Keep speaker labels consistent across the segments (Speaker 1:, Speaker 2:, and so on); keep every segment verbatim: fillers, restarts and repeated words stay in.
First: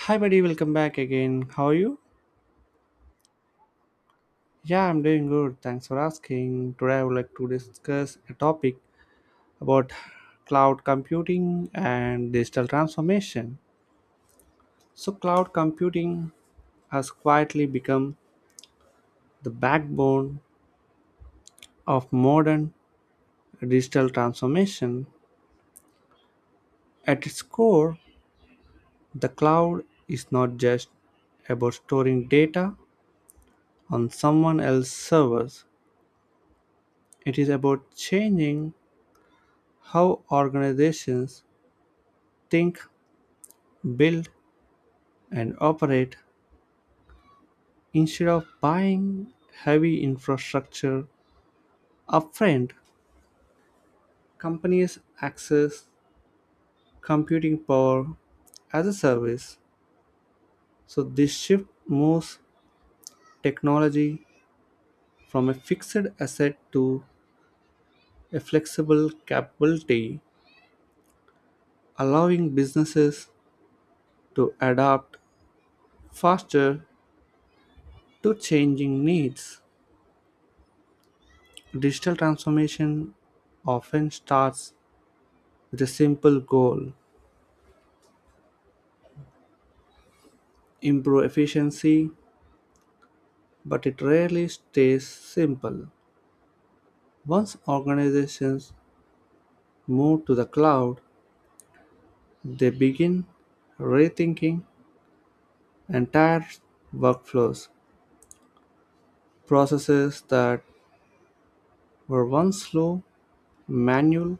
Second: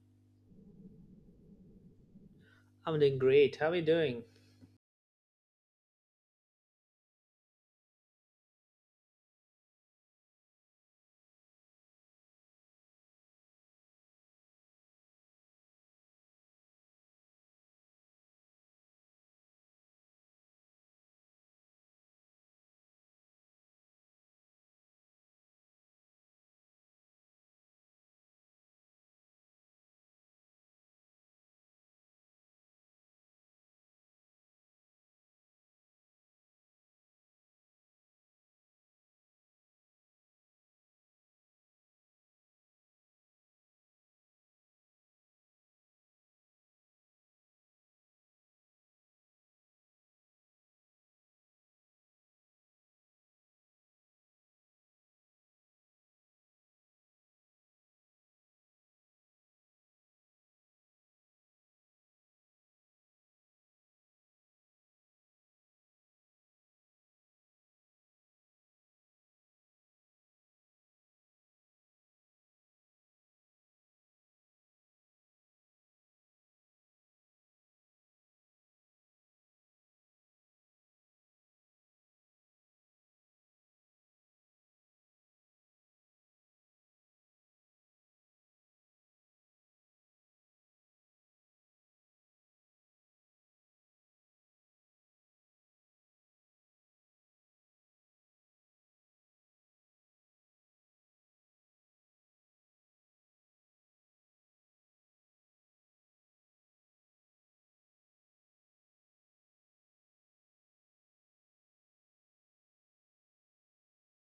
Speaker 1: Hi, buddy, welcome back again. How are you?
Speaker 2: I'm doing great. How are you doing?
Speaker 1: Yeah, I'm doing good. Thanks for asking. Today, I would like to discuss a topic about cloud computing and digital transformation. So, cloud computing has quietly become the backbone of modern digital transformation. At its core, the cloud is not just about storing data on someone else's servers, it is about changing how organizations think, build, and operate instead of buying heavy infrastructure upfront. Companies access computing power as a service. So this shift moves technology from a fixed asset to a flexible capability, allowing businesses to adapt faster to changing needs. Digital transformation often starts with a simple goal: improve efficiency, but it rarely stays simple. Once organizations move to the cloud, they begin rethinking entire workflows. Processes that were once slow, manual,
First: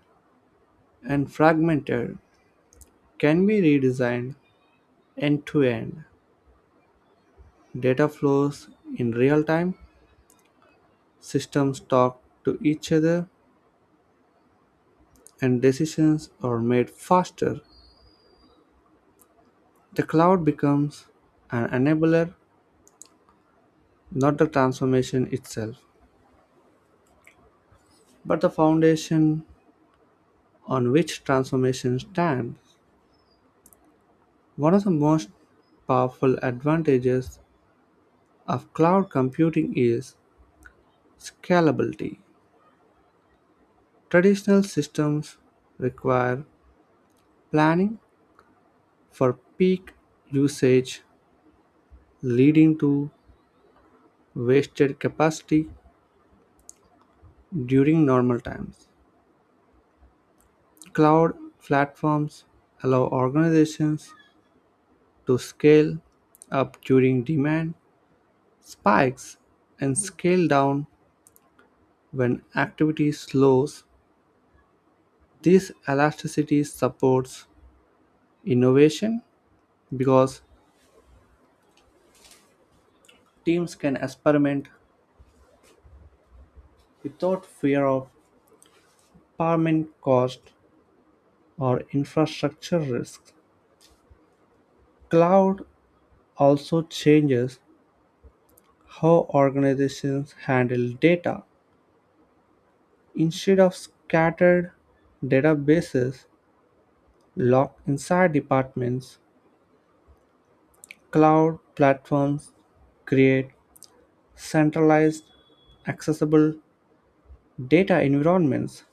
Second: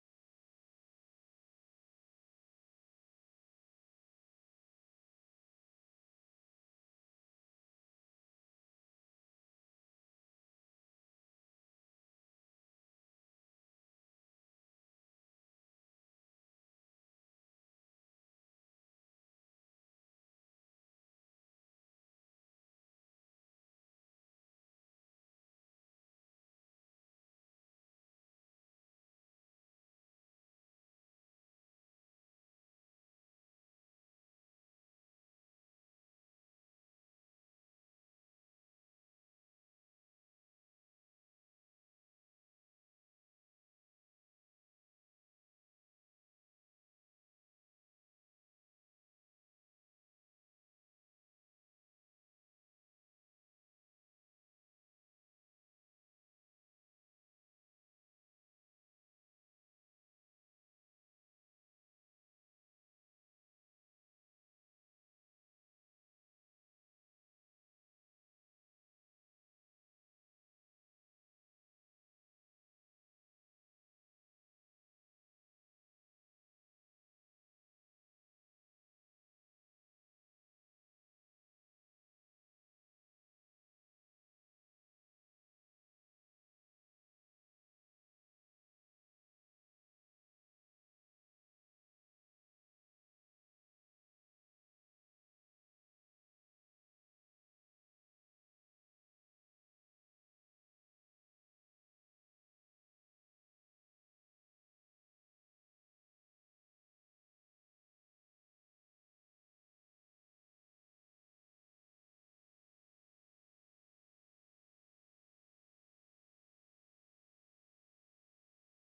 Speaker 1: and fragmented can be redesigned end to end. Data flows in real time, systems talk to each other, and decisions are made faster. The cloud becomes an enabler, not the transformation itself, but the foundation on which transformation stands. One of the most powerful advantages of cloud computing is scalability. Traditional systems require planning for peak usage, leading to wasted capacity during normal times. Cloud platforms allow organizations to scale up during demand spikes and scale down when activity slows. This elasticity supports innovation because teams can experiment without fear of permanent cost or infrastructure risks. Cloud also changes how organizations handle data. Instead of scattered databases locked inside departments, cloud platforms create centralized, accessible data environments.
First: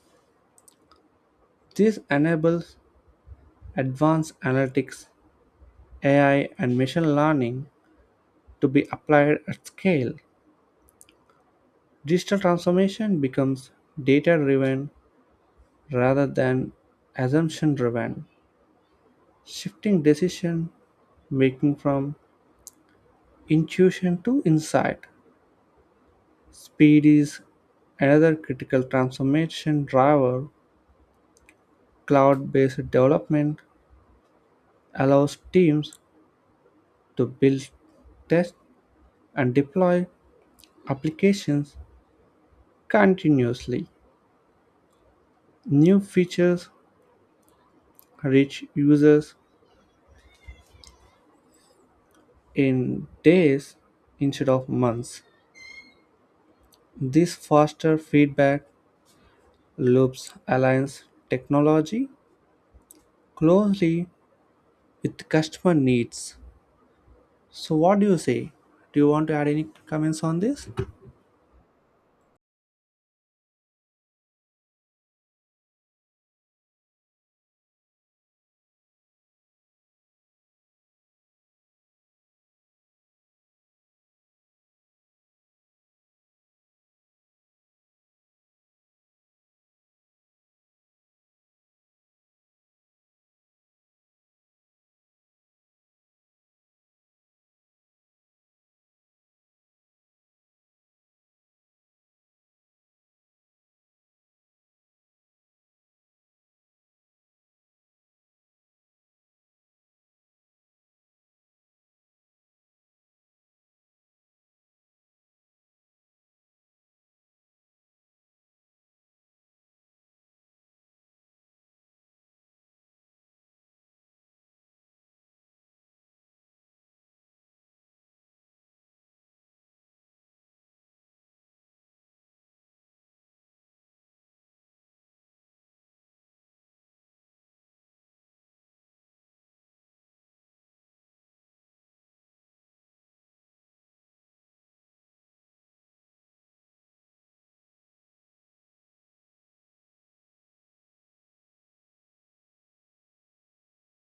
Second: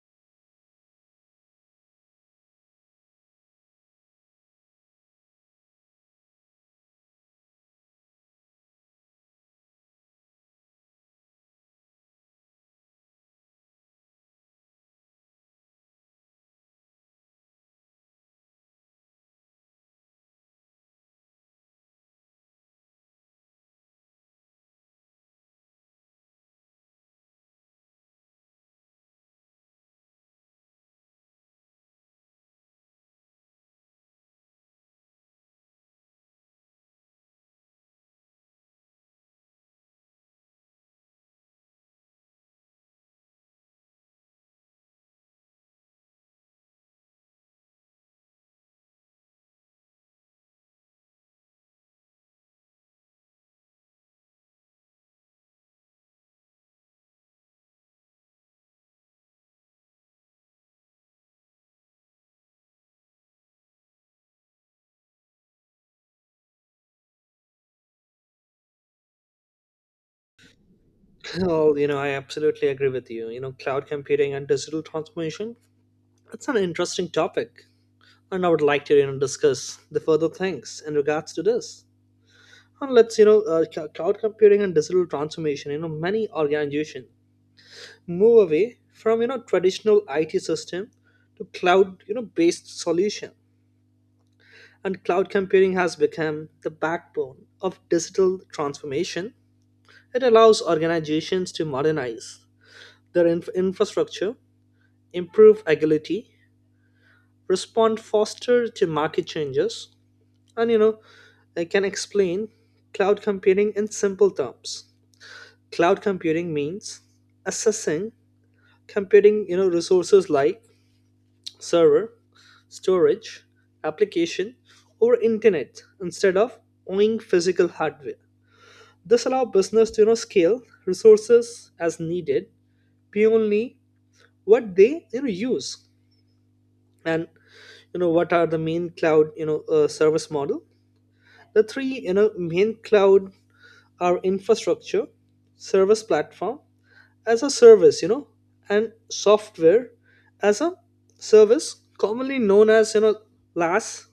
Speaker 1: This enables advanced analytics, A I, and machine learning to be applied at scale. Digital transformation becomes data driven rather than assumption driven, shifting decision making from intuition to insight. Speed is another critical transformation driver. Cloud-based development allows teams to build, test, and deploy applications continuously. New features reach users in days instead of months. This faster feedback loops aligns technology closely with customer needs. So, what do you say? Do you want to add any comments on this?
Speaker 2: Well, you know, I absolutely agree with you. You know, cloud computing and digital transformation, it's an interesting topic. And I would like to, you know, discuss the further things in regards to this. And let's, you know, uh, cl- cloud computing and digital transformation, you know, many organizations move away from, you know, traditional I T system to cloud, you know, based solution. And cloud computing has become the backbone of digital transformation. It allows organizations to modernize Their inf- infrastructure, improve agility, respond faster to market changes, and you know, I can explain cloud computing in simple terms. Cloud computing means assessing computing, you know, resources like server, storage, application, or internet instead of owning physical hardware. This allows business to you know scale resources as needed beyond what they you know use. And you know what are the main cloud you know uh, service model? The three you know main cloud are infrastructure service, platform as a service, you know, and software as a service, commonly known as you know las,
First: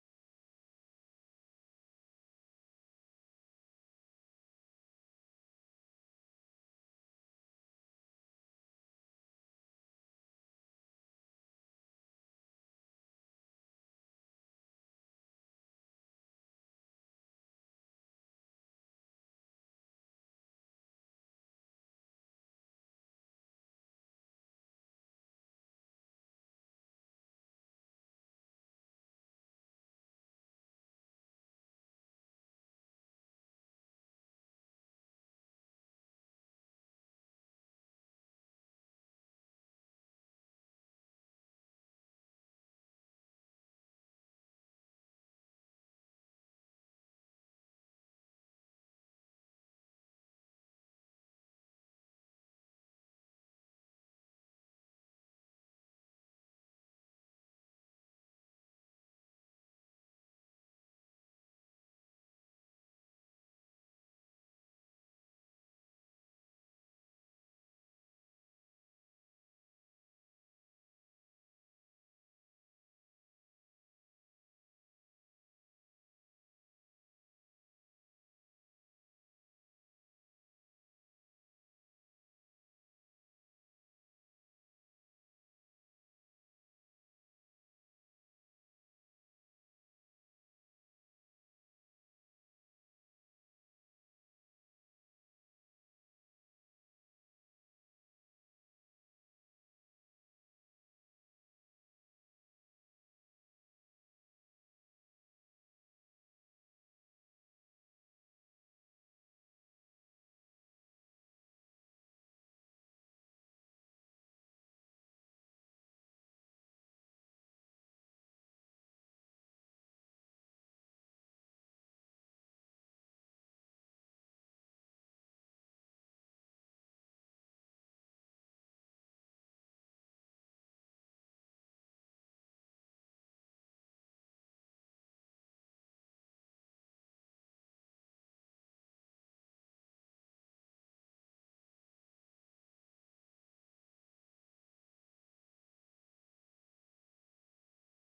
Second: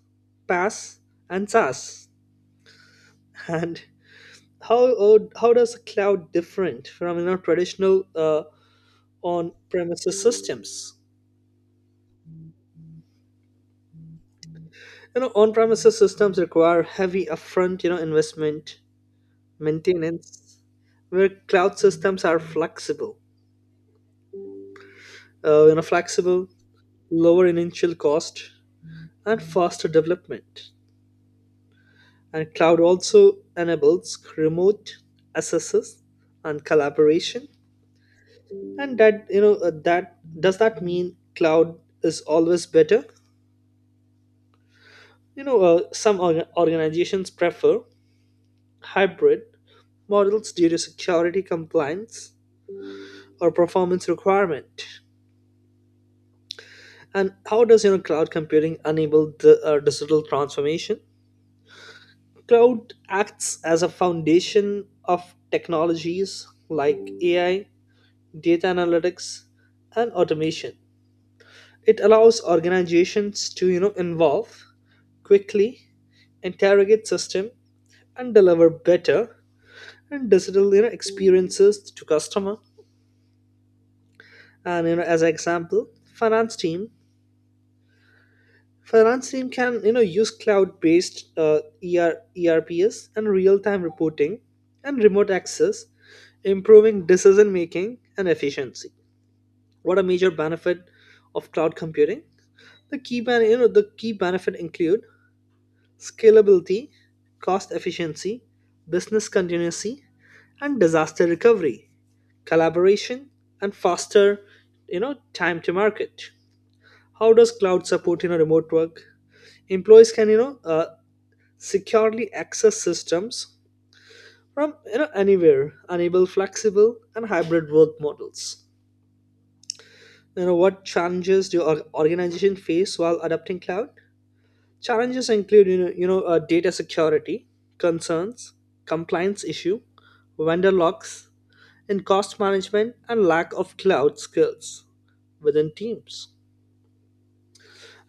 Speaker 2: PaaS, and saas. And how uh, how does the cloud different from you know traditional uh, on premises systems? You know, on premises systems require heavy upfront you know investment, maintenance, where cloud systems are flexible uh, you know flexible, lower initial cost, and faster development. And cloud also enables remote access and collaboration. And that you know uh, that does that mean cloud is always better? You know uh, some orga- organizations prefer hybrid models due to security compliance or performance requirement. And how does you know cloud computing enable the uh, digital transformation? Cloud acts as a foundation of technologies like A I, data analytics, and automation. It allows organizations to you know involve quickly, interrogate system, and deliver better and digital you know experiences to customer. And you know, as an example, finance team finance team can you know use cloud-based uh, E R, E R Ps and real-time reporting and remote access, improving decision making and efficiency. What a major benefit of cloud computing! The key ben- you know the key benefit include scalability, cost efficiency, business continuity, and disaster recovery, collaboration, and faster you know time to market. How does cloud support you know remote work? Employees can you know uh, securely access systems from you know anywhere, enable flexible and hybrid work models. You know, what challenges do your organization face while adopting cloud? Challenges include you know, you know uh, data security concerns, compliance issue, vendor locks, and cost management, and lack of cloud skills within teams.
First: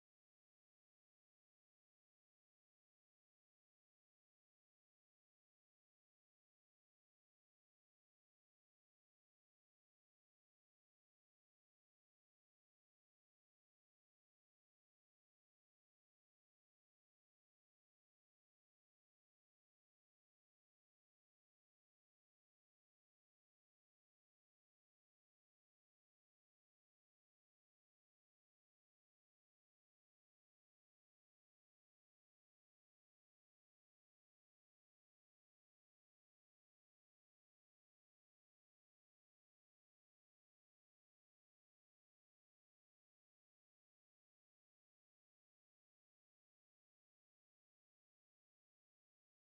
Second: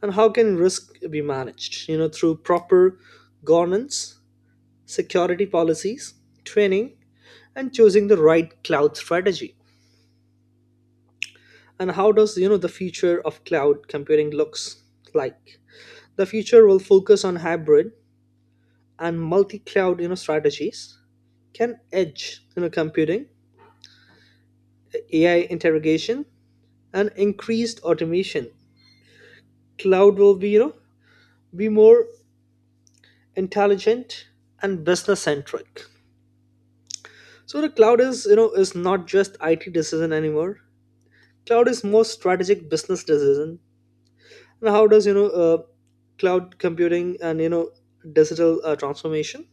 Speaker 2: And how can risk be managed? You know, through proper governance, security policies, training, and choosing the right cloud strategy. And how does you know the future of cloud computing looks like? The future will focus on hybrid and multi-cloud you know strategies, can edge you know computing, A I interrogation, and increased automation. Cloud will be you know be more intelligent and business centric. So the cloud is you know is not just I T decision anymore. Cloud is more strategic business decision. And how does you know uh, cloud computing and you know digital uh, transformation,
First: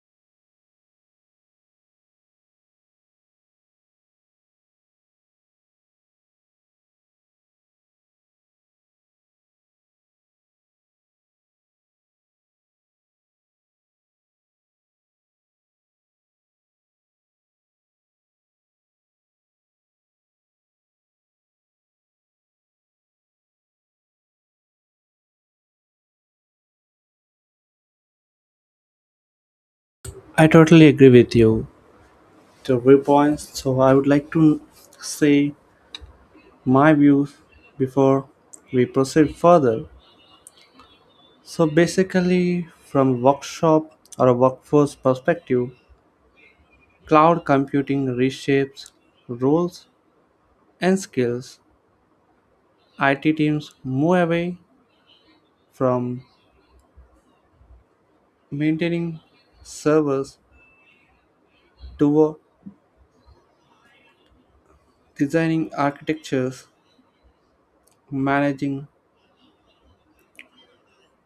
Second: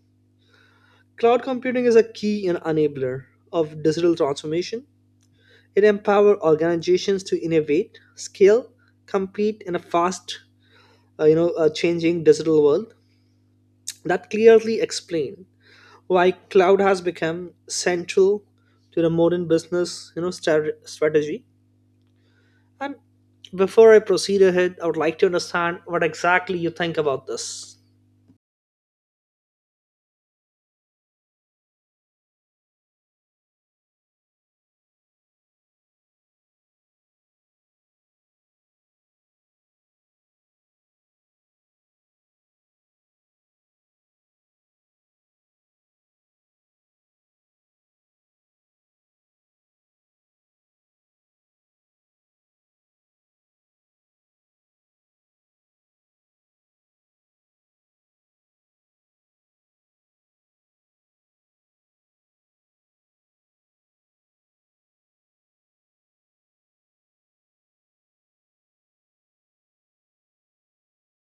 Speaker 2: cloud computing is a key and enabler of digital transformation. It empowers organizations to innovate, scale, compete in a fast uh, you know uh, changing digital world. That clearly explain why cloud has become central to the modern business you know stra- strategy. And before I proceed ahead, I would like to understand what exactly you think about this.
Speaker 1: I totally agree with you. The three points. So I would like to say my views before we proceed further. So, basically, from a workshop or a workforce perspective, cloud computing reshapes roles and skills. I T teams move away from maintaining servers toward designing architectures, managing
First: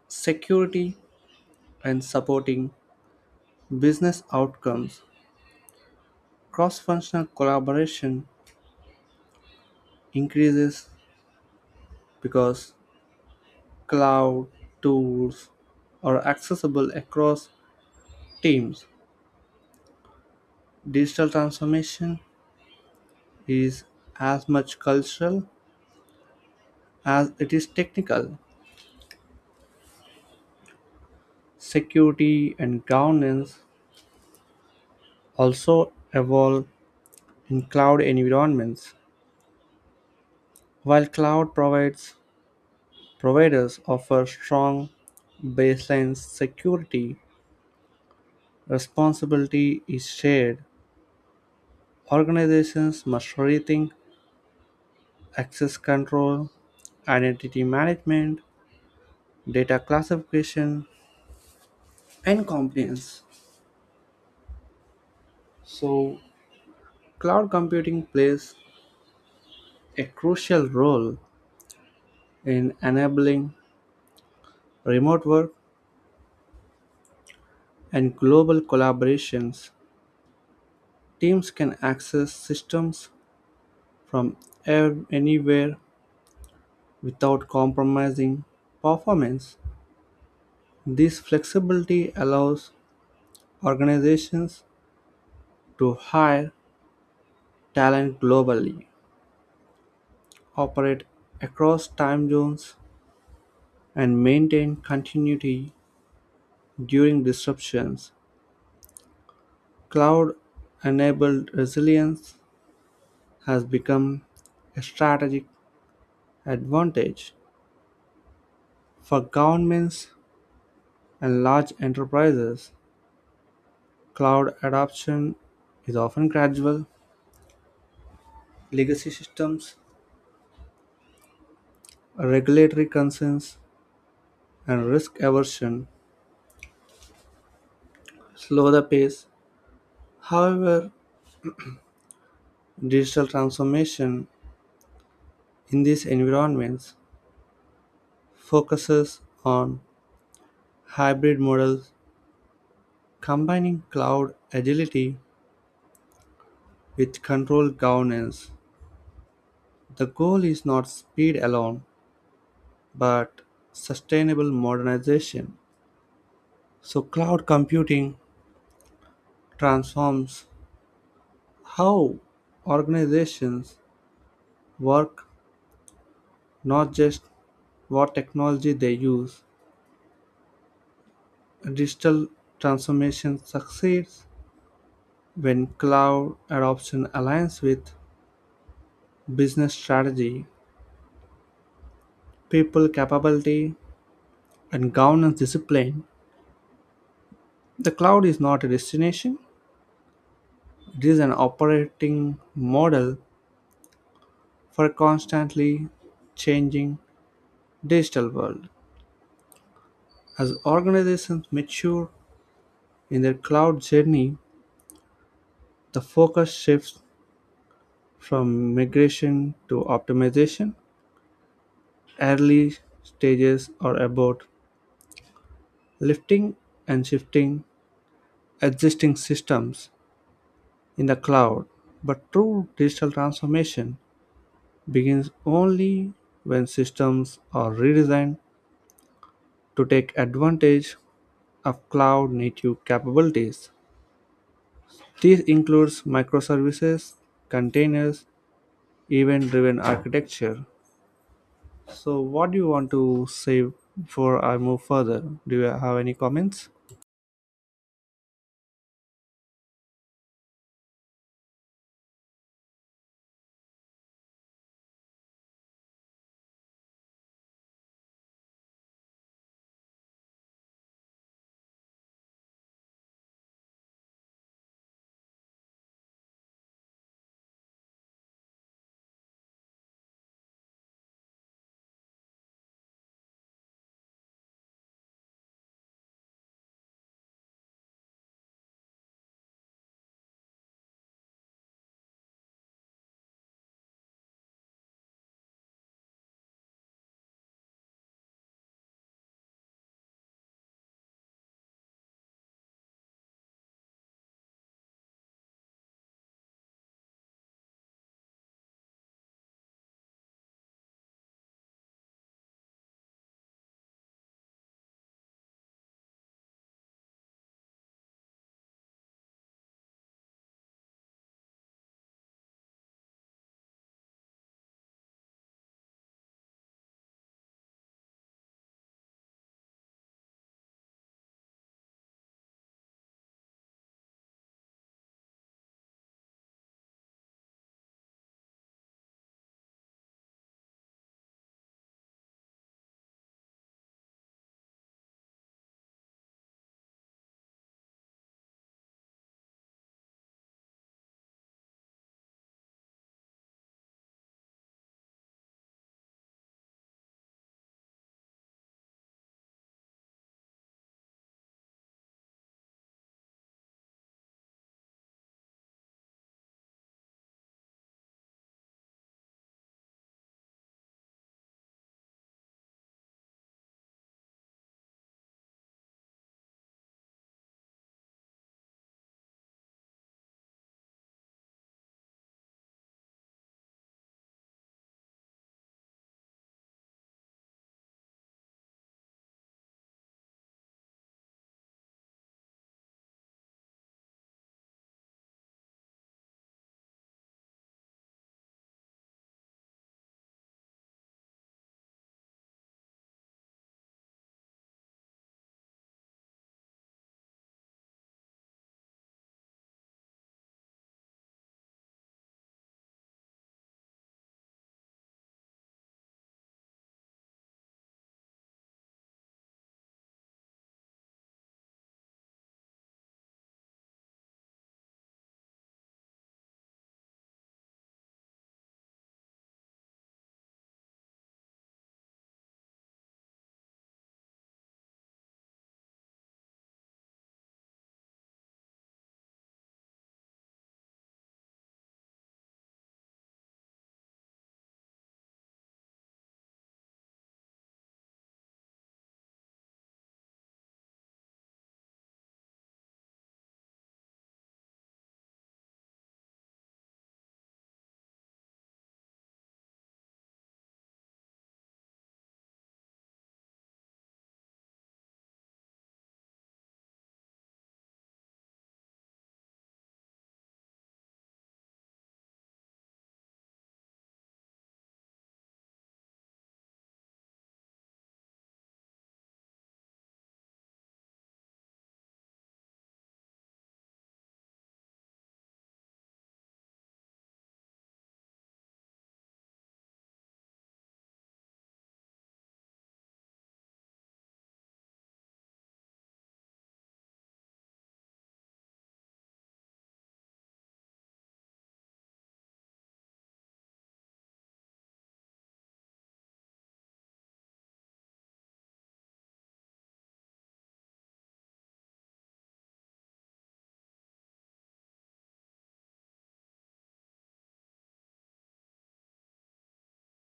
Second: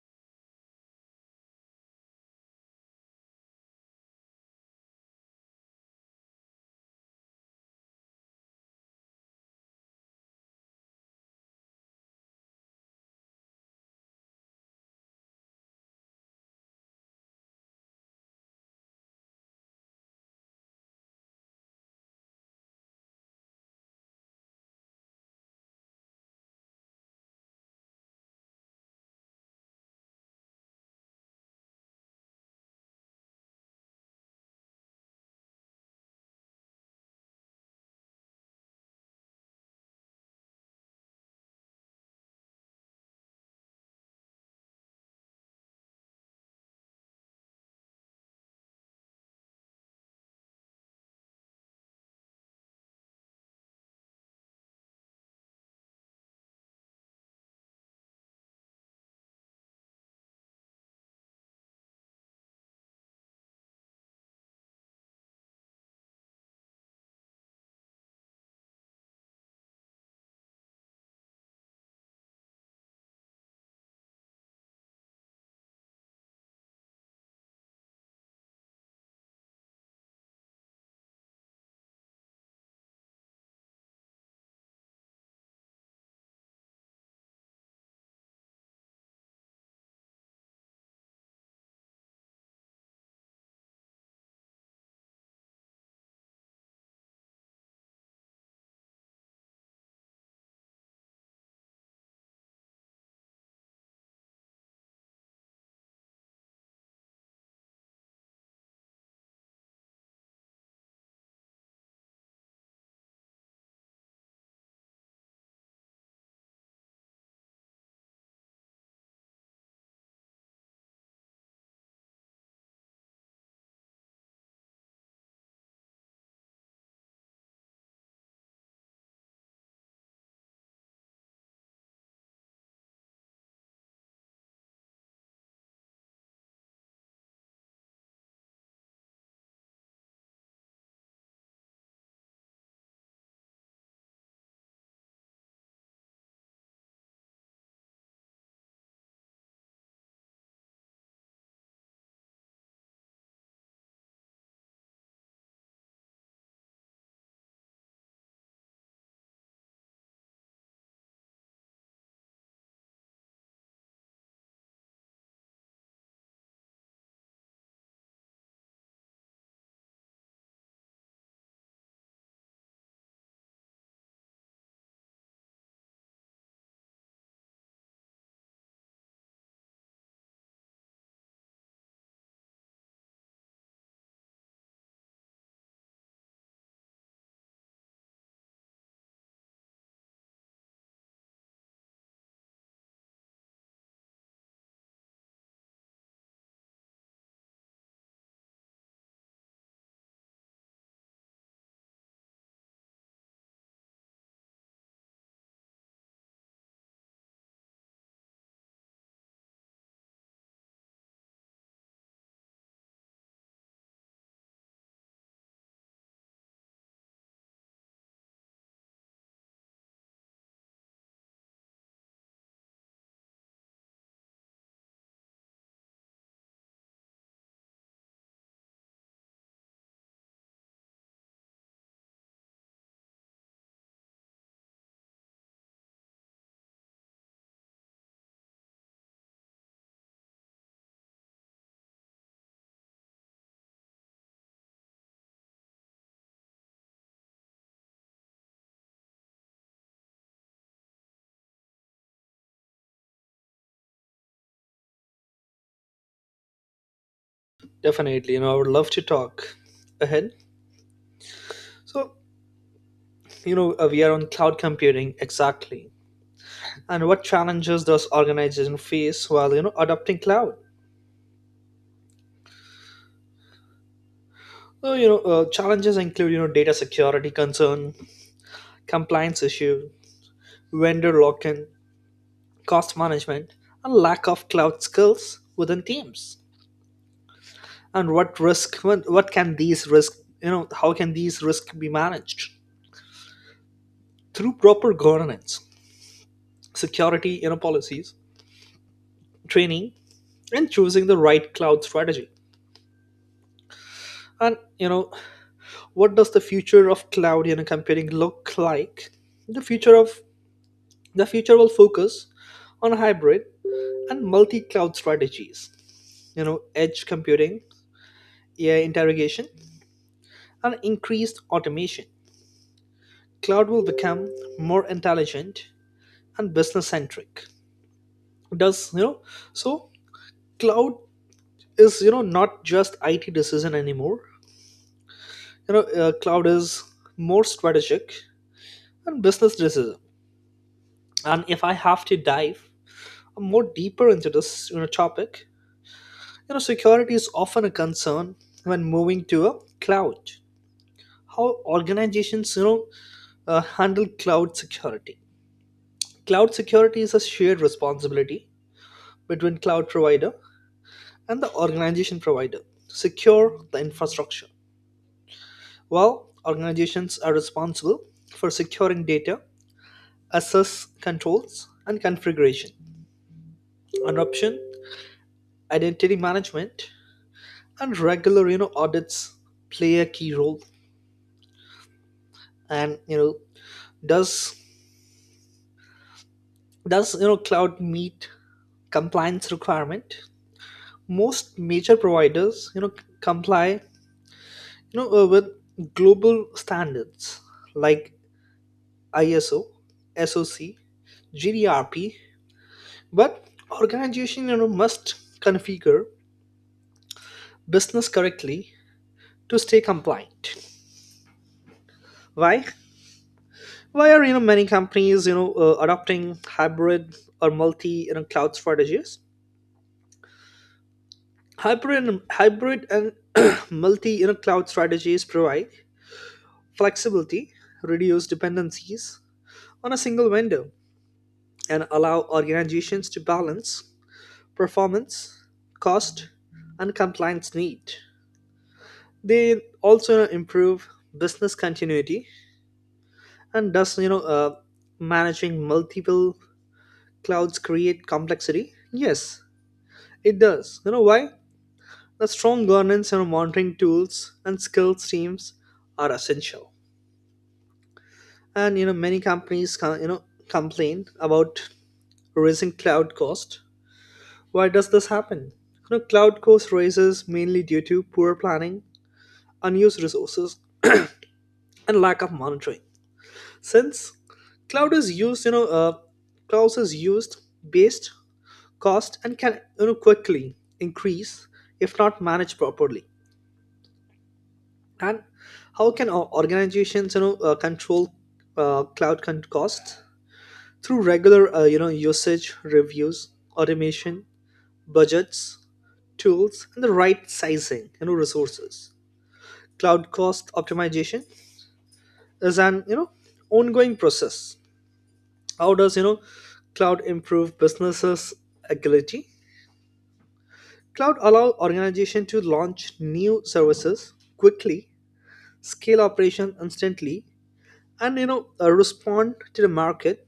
Speaker 1: security, and supporting business outcomes. Cross functional collaboration increases because cloud tools are accessible across teams. Digital transformation is as much cultural as it is technical. Security and governance also evolve in cloud environments. While cloud provides providers offer strong baseline security, responsibility is shared. Organizations must rethink access control, identity management, data classification, and compliance. So, cloud computing plays a crucial role in enabling remote work and global collaborations. Teams can access systems from ev- anywhere without compromising performance. This flexibility allows organizations to hire talent globally, operate across time zones, and maintain continuity. During disruptions, cloud-enabled resilience has become a strategic advantage for governments and large enterprises. Cloud adoption is often gradual. Legacy systems, regulatory concerns, and risk aversion slow the pace. However, digital transformation in these environments focuses on hybrid models combining cloud agility with controlled governance. The goal is not speed alone, but sustainable modernization. So, cloud computing transforms how organizations work, not just what technology they use. Digital transformation succeeds when cloud adoption aligns with business strategy, people capability, and governance discipline. The cloud is not a destination, it is an operating model for a constantly changing digital world. As organizations mature in their cloud journey, the focus shifts from migration to optimization. Early stages are about lifting and shifting existing systems in the cloud, but true digital transformation begins only when systems are redesigned to take advantage of cloud-native capabilities. This includes microservices, containers, event-driven architecture. So, what do you want to say before I move further? Do you have any comments?
Speaker 2: Definitely, you know, I would love to talk ahead. So, you know, uh, we are on cloud computing exactly. And what challenges does organization face while, you know, adopting cloud? So, you know, uh, challenges include, you know, data security concern, compliance issue, vendor lock-in, cost management, and lack of cloud skills within teams. And what risk what, what can these risk, you know, how can these risks be managed? Through proper governance, security you know policies, training, and choosing the right cloud strategy. And you know, what does the future of cloud you know computing look like? the future of the future will focus on hybrid and multi-cloud strategies, you know, edge computing, AI interrogation, and increased automation. Cloud will become more intelligent and business centric. Does you know, so cloud is you know not just IT decision anymore. You know uh, cloud is more strategic and business decision. And if I have to dive more deeper into this you know topic, you know security is often a concern when moving to a cloud. How organizations you know uh, handle cloud security? Cloud security is a shared responsibility between cloud provider and the organization provider to secure the infrastructure. Well, organizations are responsible for securing data, access controls, and configuration. Adoption, identity management, and regular you know audits play a key role. And you know, does does you know cloud meet compliance requirement? Most major providers you know comply you know uh, with global standards like I S O, S O C, G D R P, but organization you know must configure business correctly to stay compliant. Why? Why are you know many companies you know uh, adopting hybrid or multi you know cloud strategies? Hybrid hybrid and multi you know cloud strategies provide flexibility, reduce dependencies on a single vendor, and allow organizations to balance performance, cost, and compliance need. They also improve business continuity. And does you know uh, managing multiple clouds create complexity? Yes, it does. You know why? The strong governance and monitoring tools and skills teams are essential. And you know, many companies can you know complain about raising cloud cost. Why does this happen? You know, cloud cost raises mainly due to poor planning, unused resources, and lack of monitoring, since cloud is used you know uh, clouds is used based cost and can you know quickly increase if not managed properly. And how can o- organizations you know uh, control uh, cloud con- costs? Through regular uh, you know usage reviews, automation, budgets, tools, and the right sizing you know resources. Cloud cost optimization is an you know ongoing process. How does you know cloud improve businesses agility? Cloud allow organization to launch new services quickly, scale operation instantly, and you know uh, respond to the market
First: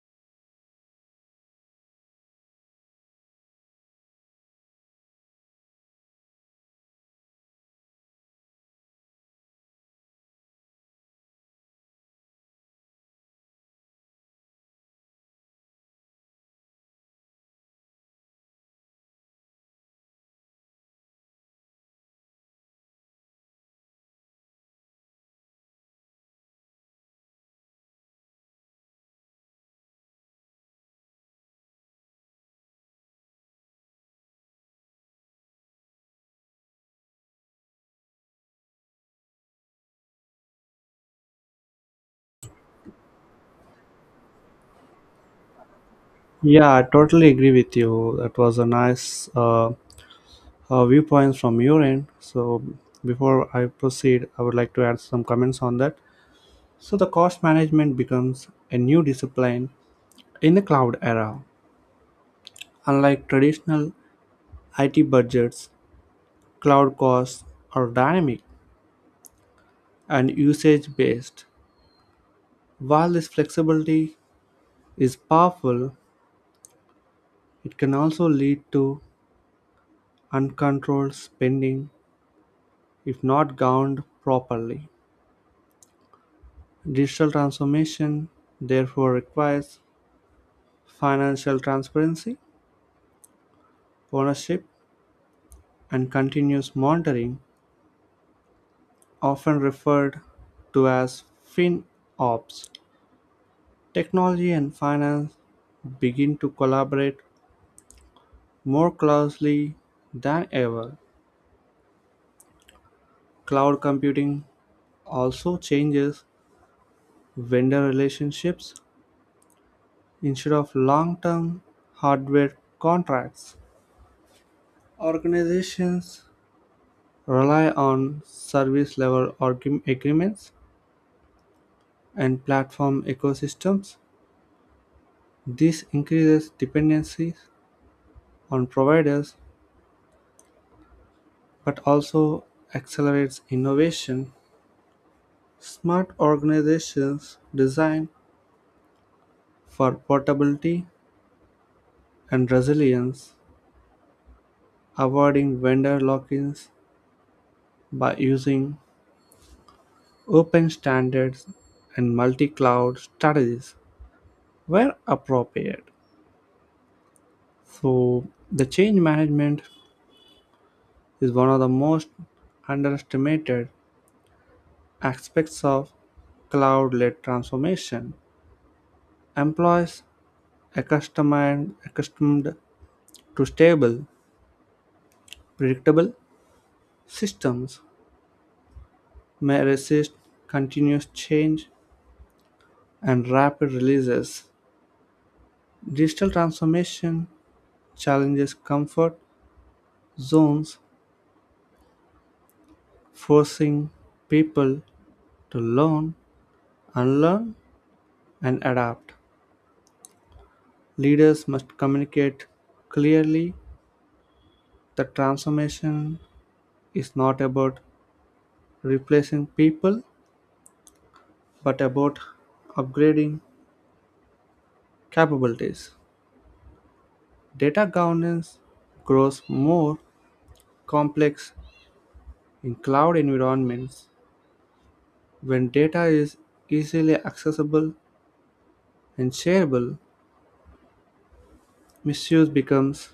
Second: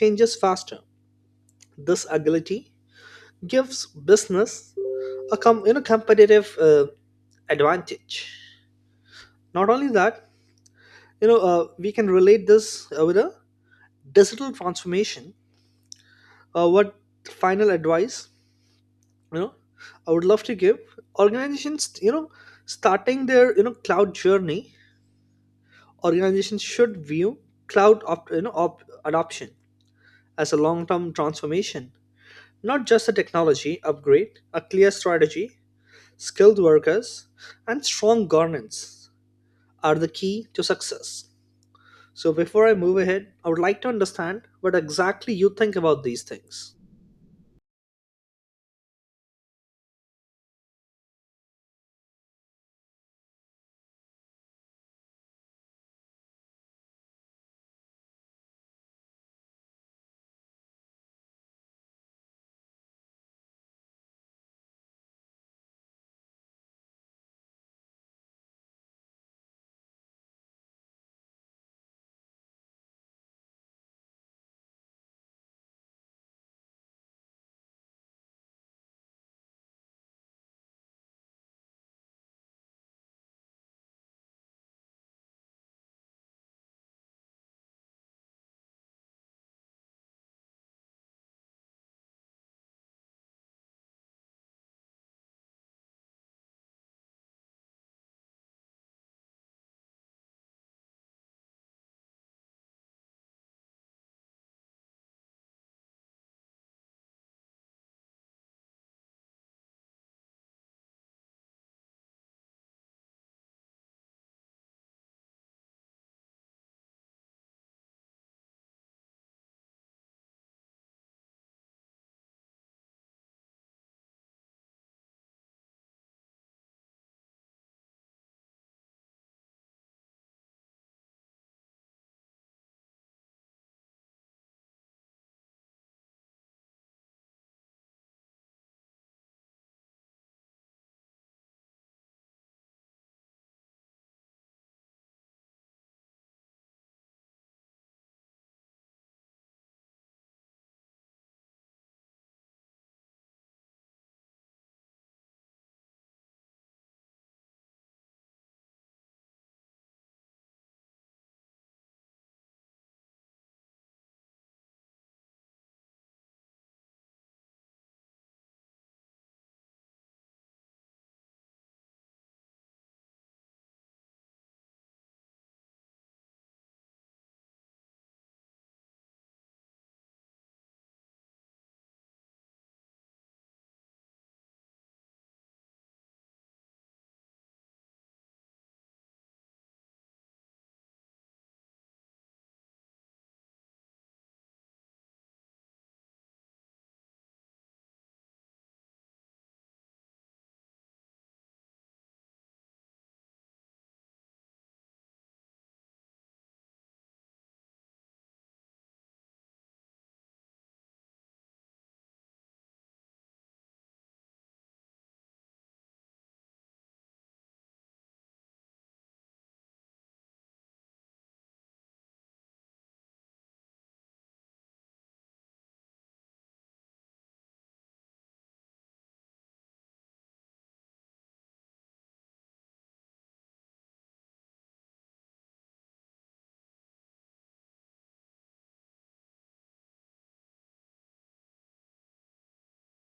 Speaker 2: changes faster. This agility gives business a com- you know competitive uh, advantage. Not only that, you know uh, we can relate this uh, with a digital transformation. Uh, what final advice you know I would love to give organizations you know starting their you know cloud journey? Organizations should view cloud opt, you know op- adoption as a long-term transformation, not just a technology upgrade. A clear strategy, skilled workers, and strong governance are the key to success. So before I move ahead, I would like to understand what exactly you think about these things.
Speaker 1: Yeah, I totally agree with you. That was a nice uh, uh, viewpoints from your end. So before I proceed, I would like to add some comments on that. So the cost management becomes a new discipline in the cloud era. Unlike traditional I T budgets, cloud costs are dynamic and usage based. While this flexibility is powerful, it can also lead to uncontrolled spending if not governed properly. Digital transformation therefore requires financial transparency, ownership, and continuous monitoring, often referred to as FinOps. Technology and finance begin to collaborate more closely than ever. Cloud computing also changes vendor relationships. Instead of long term hardware contracts, organizations rely on service level argu- agreements and platform ecosystems. This increases dependencies on providers but also accelerates innovation. Smart organizations design for portability and resilience, avoiding vendor lock-ins by using open standards and multi-cloud strategies where appropriate. So the change management is one of the most underestimated aspects of cloud-led transformation. Employees accustomed, accustomed to stable, predictable systems may resist continuous change and rapid releases. Digital transformation challenges comfort zones, forcing people to learn, unlearn, and adapt. Leaders must communicate clearly that transformation is not about replacing people but about upgrading capabilities. Data governance grows more complex in cloud environments. When data is easily accessible and shareable, misuse becomes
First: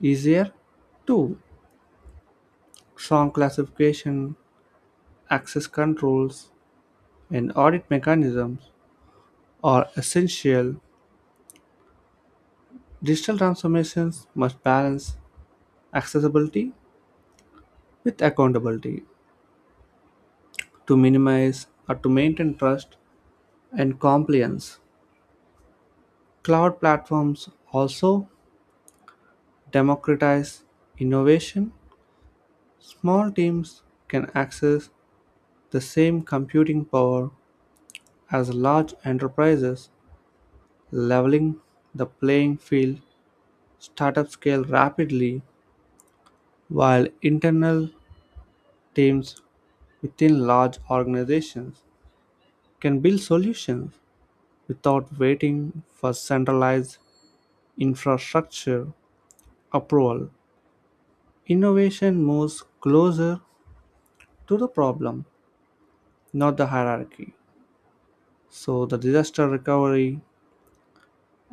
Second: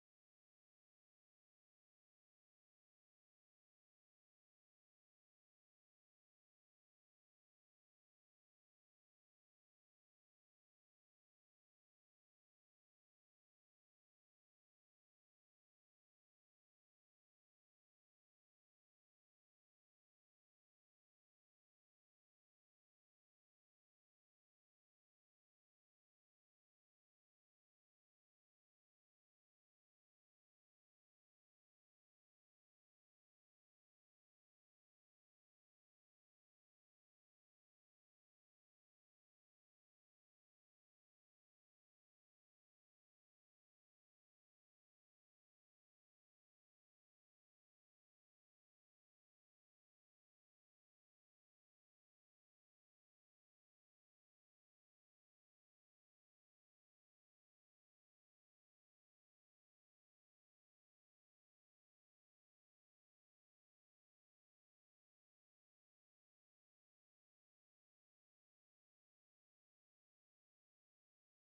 Speaker 1: easier, too: song classification, access controls, and audit mechanisms are essential. Digital transformations must balance accessibility with accountability to minimize or to maintain trust and compliance. Cloud platforms also democratize innovation. Small teams can access the same computing power as large enterprises, leveling the playing field. Startups scale rapidly, while internal teams within large organizations can build solutions without waiting for centralized infrastructure approval. Innovation moves closer to the problem, not the hierarchy. So the disaster recovery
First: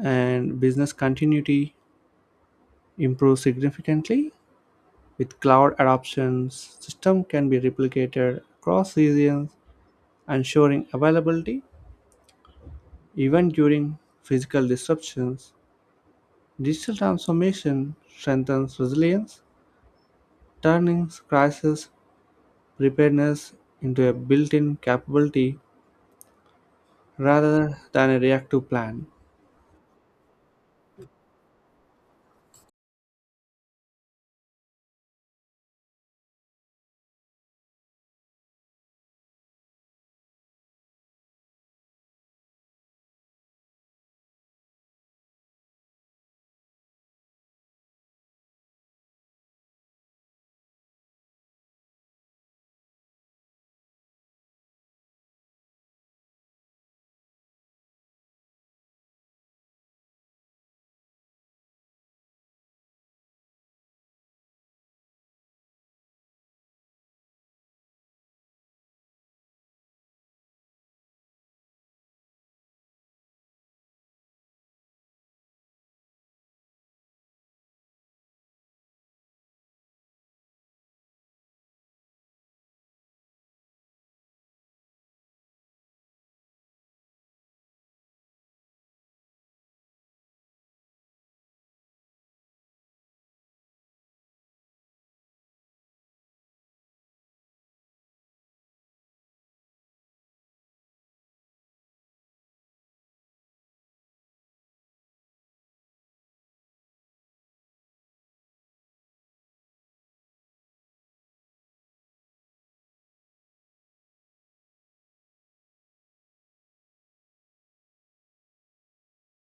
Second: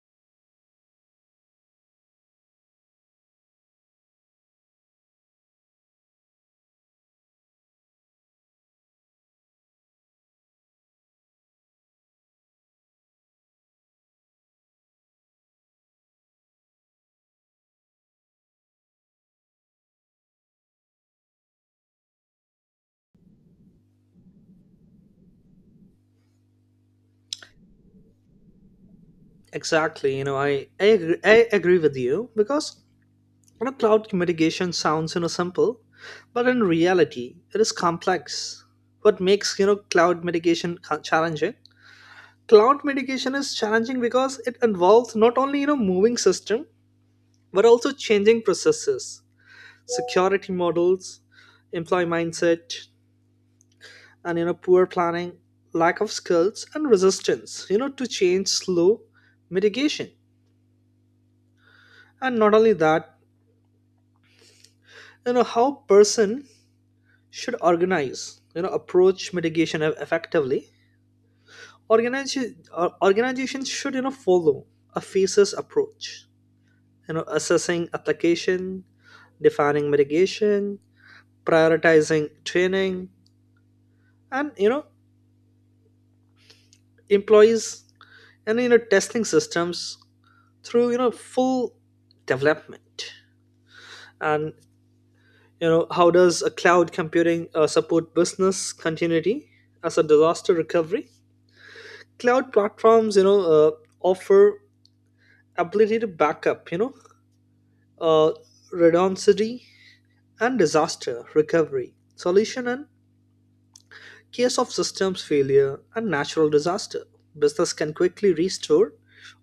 Speaker 1: and business continuity improve significantly. With cloud adoption, system can be replicated across regions, ensuring availability even during physical disruptions. Digital transformation strengthens resilience, turning crisis preparedness into a built-in capability rather than a reactive plan.
Speaker 2: Exactly, you know i i, agree- I agree with you, because you know, cloud mitigation sounds you know simple, but in reality, it is complex. What makes you know cloud mitigation ca- challenging? Cloud mitigation is challenging because it involves not only you know moving system, but also changing processes, security models, employee mindset, and you know poor planning, lack of skills, and resistance. You know, to change slow mitigation. And not only that, you know how person should organize you know approach mitigation eff- effectively? Organization organizations should you know follow a phases approach, you know, assessing application, defining mitigation, prioritizing training, and you know employees, and you know testing systems through you know full development. And you know, how does a cloud computing uh, support business continuity as a disaster recovery? Cloud platforms you know uh, offer ability to backup, you know, uh, redundancy, and disaster recovery solution in case of systems failure and natural disaster. Business can quickly restore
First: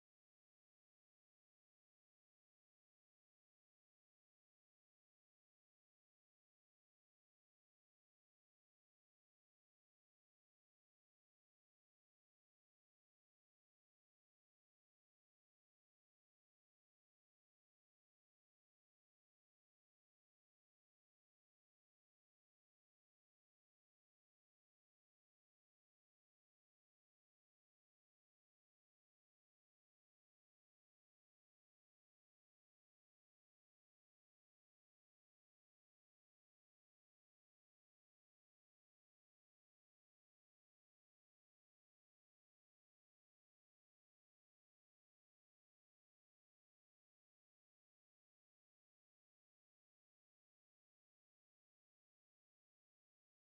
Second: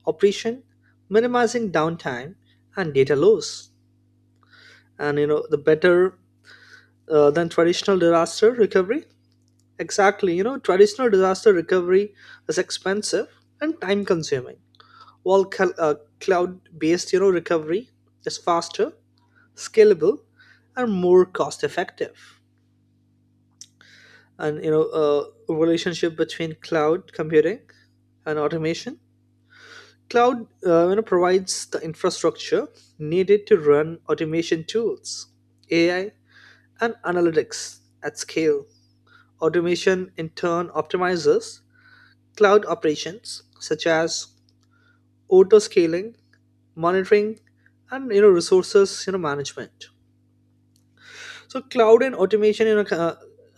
Speaker 2: operation, minimizing downtime and data loss. And you know, the better uh, than traditional disaster recovery. Exactly, you know, traditional disaster recovery is expensive and time consuming, while cl- uh, cloud-based, you know, recovery is faster, scalable, and more cost effective. And you know, uh, relationship between cloud computing and automation. Cloud uh, you know, provides the infrastructure needed to run automation tools, A I, and analytics at scale. Automation in turn optimizes cloud operations such as auto scaling, monitoring, and you know resources you know management. So cloud and automation, you know, co-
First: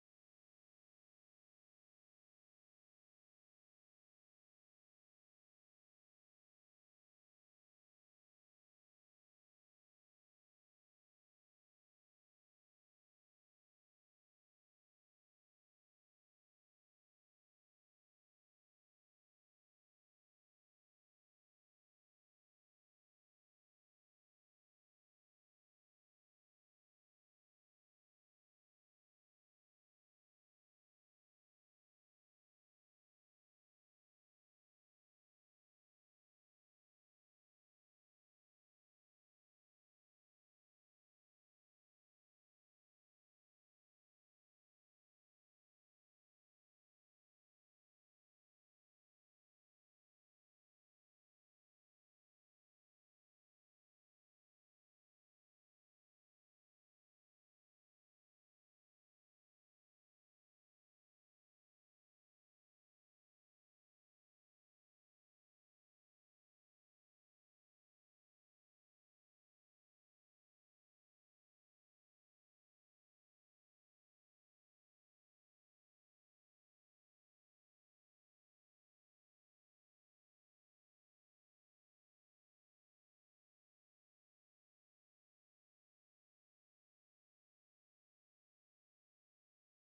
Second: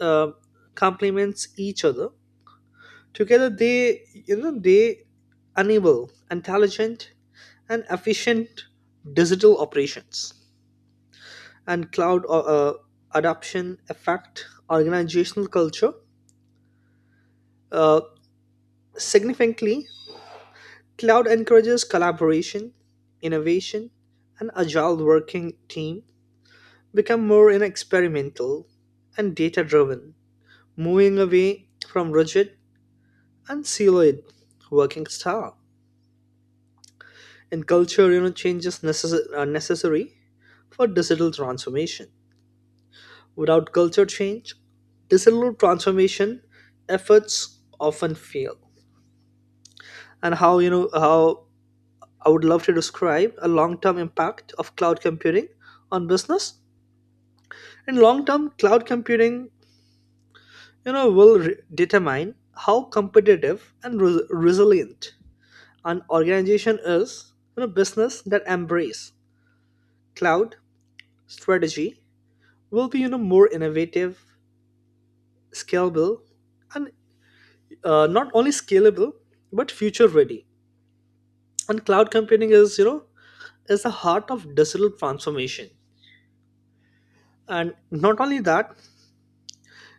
Speaker 2: uh, uh, complements each other. Together, they, you know, they enable intelligent and efficient digital operations. And cloud uh, uh, adoption affect organizational culture uh, significantly. Cloud encourages collaboration, innovation, and agile working team become more you know experimental and data driven, moving away from rigid and solid working style. And culture you know changes necess- are necessary for digital transformation. Without culture change, digital transformation efforts often fail. And how you know how I would love to describe a long-term impact of cloud computing on business? In long-term, cloud computing you know will re- determine how competitive and re- resilient an organization is. You know, business that embrace cloud strategy will be you know more innovative, scalable, and uh, not only scalable, but future ready. And cloud computing is you know is the heart of digital transformation. And not only that,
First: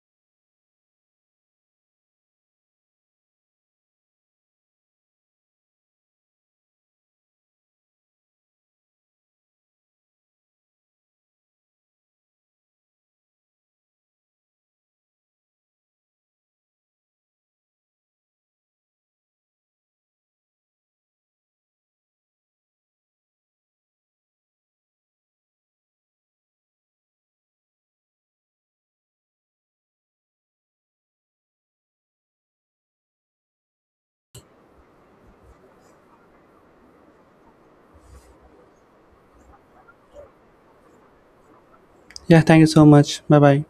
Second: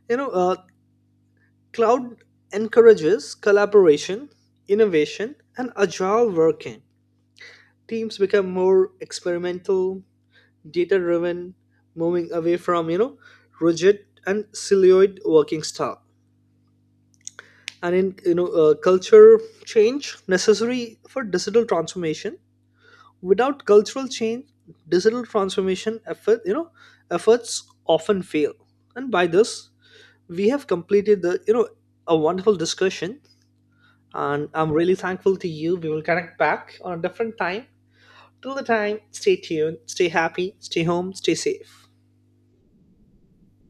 Speaker 2: you know uh, cloud encourages collaboration, innovation, and agile working. Teams become more experimental, data driven, moving away from you know rigid and siloed working style. And in you know uh, culture change necessary for digital transformation, without cultural change, digital transformation effort you know efforts often fail. And by this, we have completed the you know a wonderful discussion, and I'm really thankful to you. We will connect back on a different time. Till the time, stay tuned, stay happy, stay home, stay safe.
Speaker 1: Yeah, thank you so much. Bye bye.